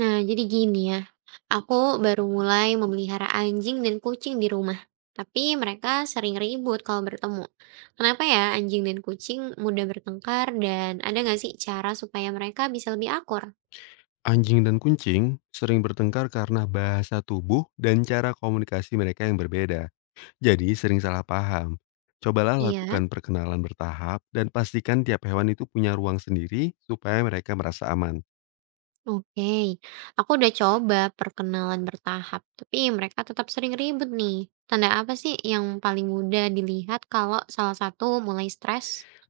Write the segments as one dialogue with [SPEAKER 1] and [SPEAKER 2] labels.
[SPEAKER 1] Nah, jadi gini ya, aku baru mulai memelihara anjing dan kucing di rumah. Tapi mereka sering ribut kalau bertemu. Kenapa ya anjing dan kucing mudah bertengkar dan ada nggak sih cara supaya mereka bisa lebih akur?
[SPEAKER 2] Anjing dan kucing sering bertengkar karena bahasa tubuh dan cara komunikasi mereka yang berbeda. Jadi sering salah paham. Cobalah
[SPEAKER 1] Iya,
[SPEAKER 2] lakukan perkenalan bertahap dan pastikan tiap hewan itu punya ruang sendiri supaya mereka merasa aman.
[SPEAKER 1] oke. Aku udah coba perkenalan bertahap, tapi mereka tetap sering ribut nih. Tanda apa sih yang paling mudah dilihat kalau salah satu mulai stres?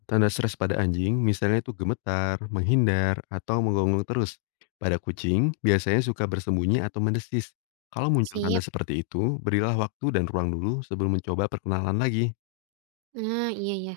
[SPEAKER 2] Tanda stres pada anjing misalnya itu gemetar, menghindar, atau menggonggong terus. Pada kucing biasanya suka bersembunyi atau mendesis. Kalau muncul tanda
[SPEAKER 1] Sip.
[SPEAKER 2] seperti itu, berilah waktu dan ruang dulu sebelum mencoba perkenalan lagi.
[SPEAKER 1] Nah, iya ya.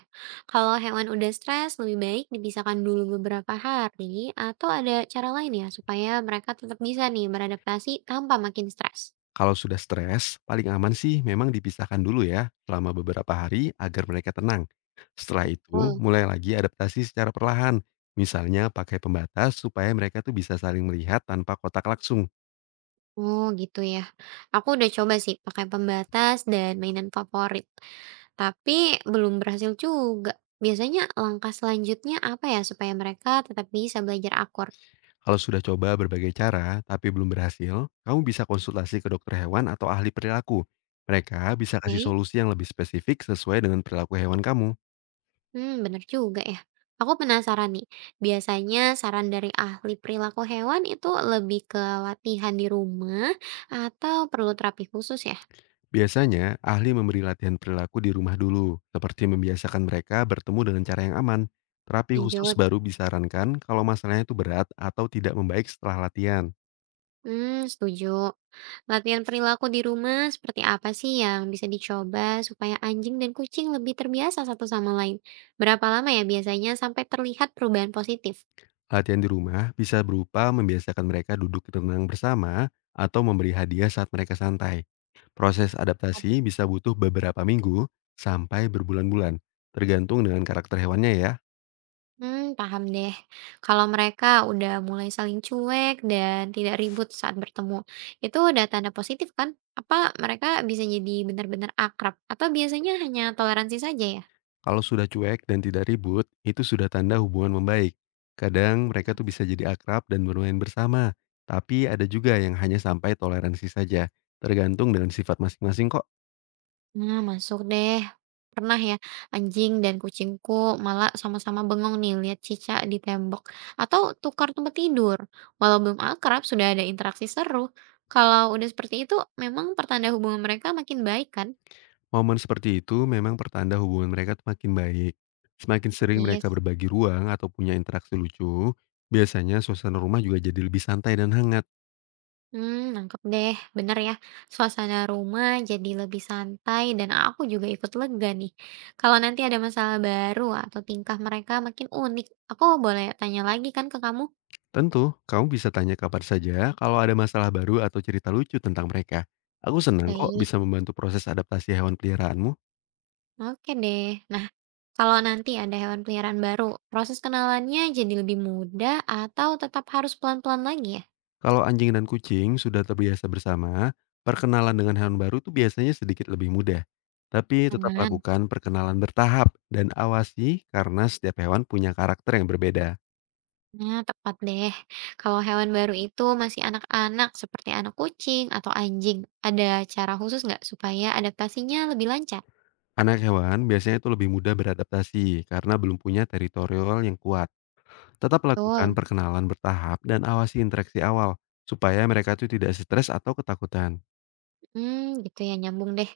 [SPEAKER 1] Kalau hewan udah stres, lebih baik dipisahkan dulu beberapa hari atau ada cara lain ya supaya mereka tetap bisa nih beradaptasi tanpa makin stres.
[SPEAKER 2] Kalau sudah stres, paling aman sih memang dipisahkan dulu ya, selama beberapa hari agar mereka tenang. Setelah itu,
[SPEAKER 1] Oh,
[SPEAKER 2] mulai lagi adaptasi secara perlahan. Misalnya pakai pembatas supaya mereka tuh bisa saling melihat tanpa kotak langsung.
[SPEAKER 1] oh gitu ya. Aku udah coba sih pakai pembatas dan mainan favorit, tapi belum berhasil juga. Biasanya langkah selanjutnya apa ya supaya mereka tetap bisa belajar akur?
[SPEAKER 2] Kalau sudah coba berbagai cara tapi belum berhasil, kamu bisa konsultasi ke dokter hewan atau ahli perilaku. Mereka bisa kasih
[SPEAKER 1] Oke.
[SPEAKER 2] solusi yang lebih spesifik sesuai dengan perilaku hewan kamu.
[SPEAKER 1] Hmm, bener juga ya. Aku penasaran nih, biasanya saran dari ahli perilaku hewan itu lebih ke latihan di rumah atau perlu terapi khusus ya?
[SPEAKER 2] Biasanya, ahli memberi latihan perilaku di rumah dulu, seperti membiasakan mereka bertemu dengan cara yang aman. Terapi khusus
[SPEAKER 1] Lanjut.
[SPEAKER 2] baru disarankan kalau masalahnya itu berat atau tidak membaik setelah latihan.
[SPEAKER 1] Hmm, setuju. Latihan perilaku di rumah seperti apa sih yang bisa dicoba supaya anjing dan kucing lebih terbiasa satu sama lain? Berapa lama ya biasanya sampai terlihat perubahan positif?
[SPEAKER 2] Latihan di rumah bisa berupa membiasakan mereka duduk tenang bersama atau memberi hadiah saat mereka santai. Proses adaptasi bisa butuh beberapa minggu sampai berbulan-bulan, tergantung dengan karakter hewannya ya.
[SPEAKER 1] Hmm, paham deh. Kalau mereka udah mulai saling cuek dan tidak ribut saat bertemu, itu udah tanda positif kan? Apa mereka bisa jadi benar-benar akrab atau biasanya hanya toleransi saja ya?
[SPEAKER 2] Kalau sudah cuek dan tidak ribut, itu sudah tanda hubungan membaik. Kadang mereka tuh bisa jadi akrab dan bermain bersama, tapi ada juga yang hanya sampai toleransi saja, tergantung dengan sifat masing-masing kok.
[SPEAKER 1] Nah, masuk deh. Pernah ya, anjing dan kucingku malah sama-sama bengong nih lihat cicak di tembok atau tukar tempat tidur. Walau belum akrab, sudah ada interaksi seru. Kalau udah seperti itu, memang pertanda hubungan mereka makin baik kan?
[SPEAKER 2] Momen seperti itu memang pertanda hubungan mereka tuh makin baik. Semakin sering mereka
[SPEAKER 1] Yes.
[SPEAKER 2] berbagi ruang atau punya interaksi lucu, biasanya suasana rumah juga jadi lebih santai dan hangat.
[SPEAKER 1] Hmm, nangkep deh, bener ya, suasana rumah jadi lebih santai dan aku juga ikut lega nih. Kalau nanti ada masalah baru atau tingkah mereka makin unik, aku boleh tanya lagi kan ke kamu?
[SPEAKER 2] Tentu, kamu bisa tanya kabar saja kalau ada masalah baru atau cerita lucu tentang mereka. Aku senang kok
[SPEAKER 1] Baik,
[SPEAKER 2] bisa membantu proses adaptasi hewan peliharaanmu.
[SPEAKER 1] oke deh. Nah, kalau nanti ada hewan peliharaan baru, proses kenalannya jadi lebih mudah atau tetap harus pelan-pelan lagi ya?
[SPEAKER 2] Kalau anjing dan kucing sudah terbiasa bersama, perkenalan dengan hewan baru itu biasanya sedikit lebih mudah. Tapi tetap
[SPEAKER 1] Aman.
[SPEAKER 2] lakukan perkenalan bertahap dan awasi karena setiap hewan punya karakter yang berbeda.
[SPEAKER 1] Nah, tepat deh. Kalau hewan baru itu masih anak-anak seperti anak kucing atau anjing, ada cara khusus nggak supaya adaptasinya lebih lancar?
[SPEAKER 2] Anak hewan biasanya itu lebih mudah beradaptasi karena belum punya teritorial yang kuat. Tetap lakukan
[SPEAKER 1] Betul.
[SPEAKER 2] perkenalan bertahap dan awasi interaksi awal supaya mereka itu tidak stres atau ketakutan.
[SPEAKER 1] Hmm, gitu ya, nyambung deh.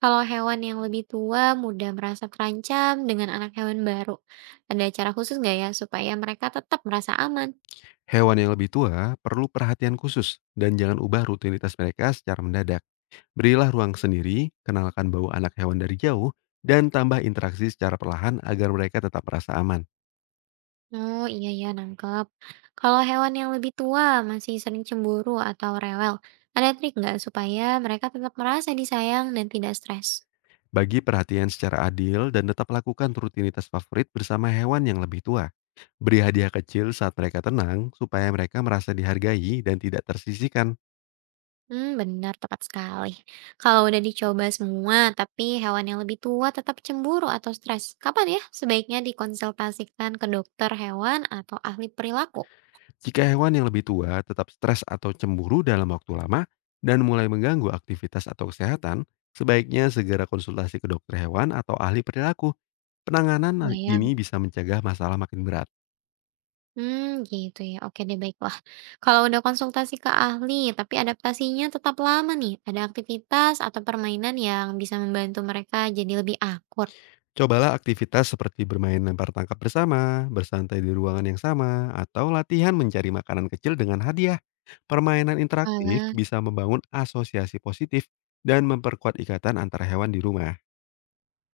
[SPEAKER 1] Kalau hewan yang lebih tua mudah merasa terancam dengan anak hewan baru, ada cara khusus nggak ya supaya mereka tetap merasa aman?
[SPEAKER 2] Hewan yang lebih tua perlu perhatian khusus dan jangan ubah rutinitas mereka secara mendadak. Berilah ruang sendiri, kenalkan bau anak hewan dari jauh, dan tambah interaksi secara perlahan agar mereka tetap merasa aman.
[SPEAKER 1] Oh iya ya, nangkep. Kalau hewan yang lebih tua masih sering cemburu atau rewel, ada trik nggak supaya mereka tetap merasa disayang dan tidak stres?
[SPEAKER 2] Bagi perhatian secara adil dan tetap lakukan rutinitas favorit bersama hewan yang lebih tua. Beri hadiah kecil saat mereka tenang supaya mereka merasa dihargai dan tidak tersisihkan.
[SPEAKER 1] Hmm, benar, tepat sekali. Kalau udah dicoba semua, tapi hewan yang lebih tua tetap cemburu atau stres, kapan ya sebaiknya dikonsultasikan ke dokter hewan atau ahli perilaku?
[SPEAKER 2] Jika hewan yang lebih tua tetap stres atau cemburu dalam waktu lama dan mulai mengganggu aktivitas atau kesehatan, sebaiknya segera konsultasi ke dokter hewan atau ahli perilaku. Penanganan
[SPEAKER 1] Bayang.
[SPEAKER 2] ini bisa mencegah masalah makin berat.
[SPEAKER 1] Hmm, gitu ya. Oke deh, baiklah. Kalau udah konsultasi ke ahli, tapi adaptasinya tetap lama nih, ada aktivitas atau permainan yang bisa membantu mereka jadi lebih akur?
[SPEAKER 2] Cobalah aktivitas seperti bermain lempar tangkap bersama, bersantai di ruangan yang sama, atau latihan mencari makanan kecil dengan hadiah. Permainan interaktif
[SPEAKER 1] Walah.
[SPEAKER 2] bisa membangun asosiasi positif dan memperkuat ikatan antara hewan di rumah.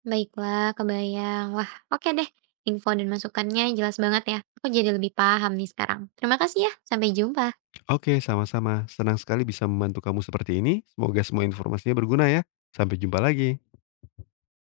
[SPEAKER 1] Baiklah, kebayang. Wah, oke deh. Info dan masukannya jelas banget ya. Aku jadi lebih paham nih sekarang. Terima kasih ya. Sampai jumpa.
[SPEAKER 2] Oke, sama-sama. Senang sekali bisa membantu kamu seperti ini. Semoga semua informasinya berguna ya. Sampai jumpa lagi.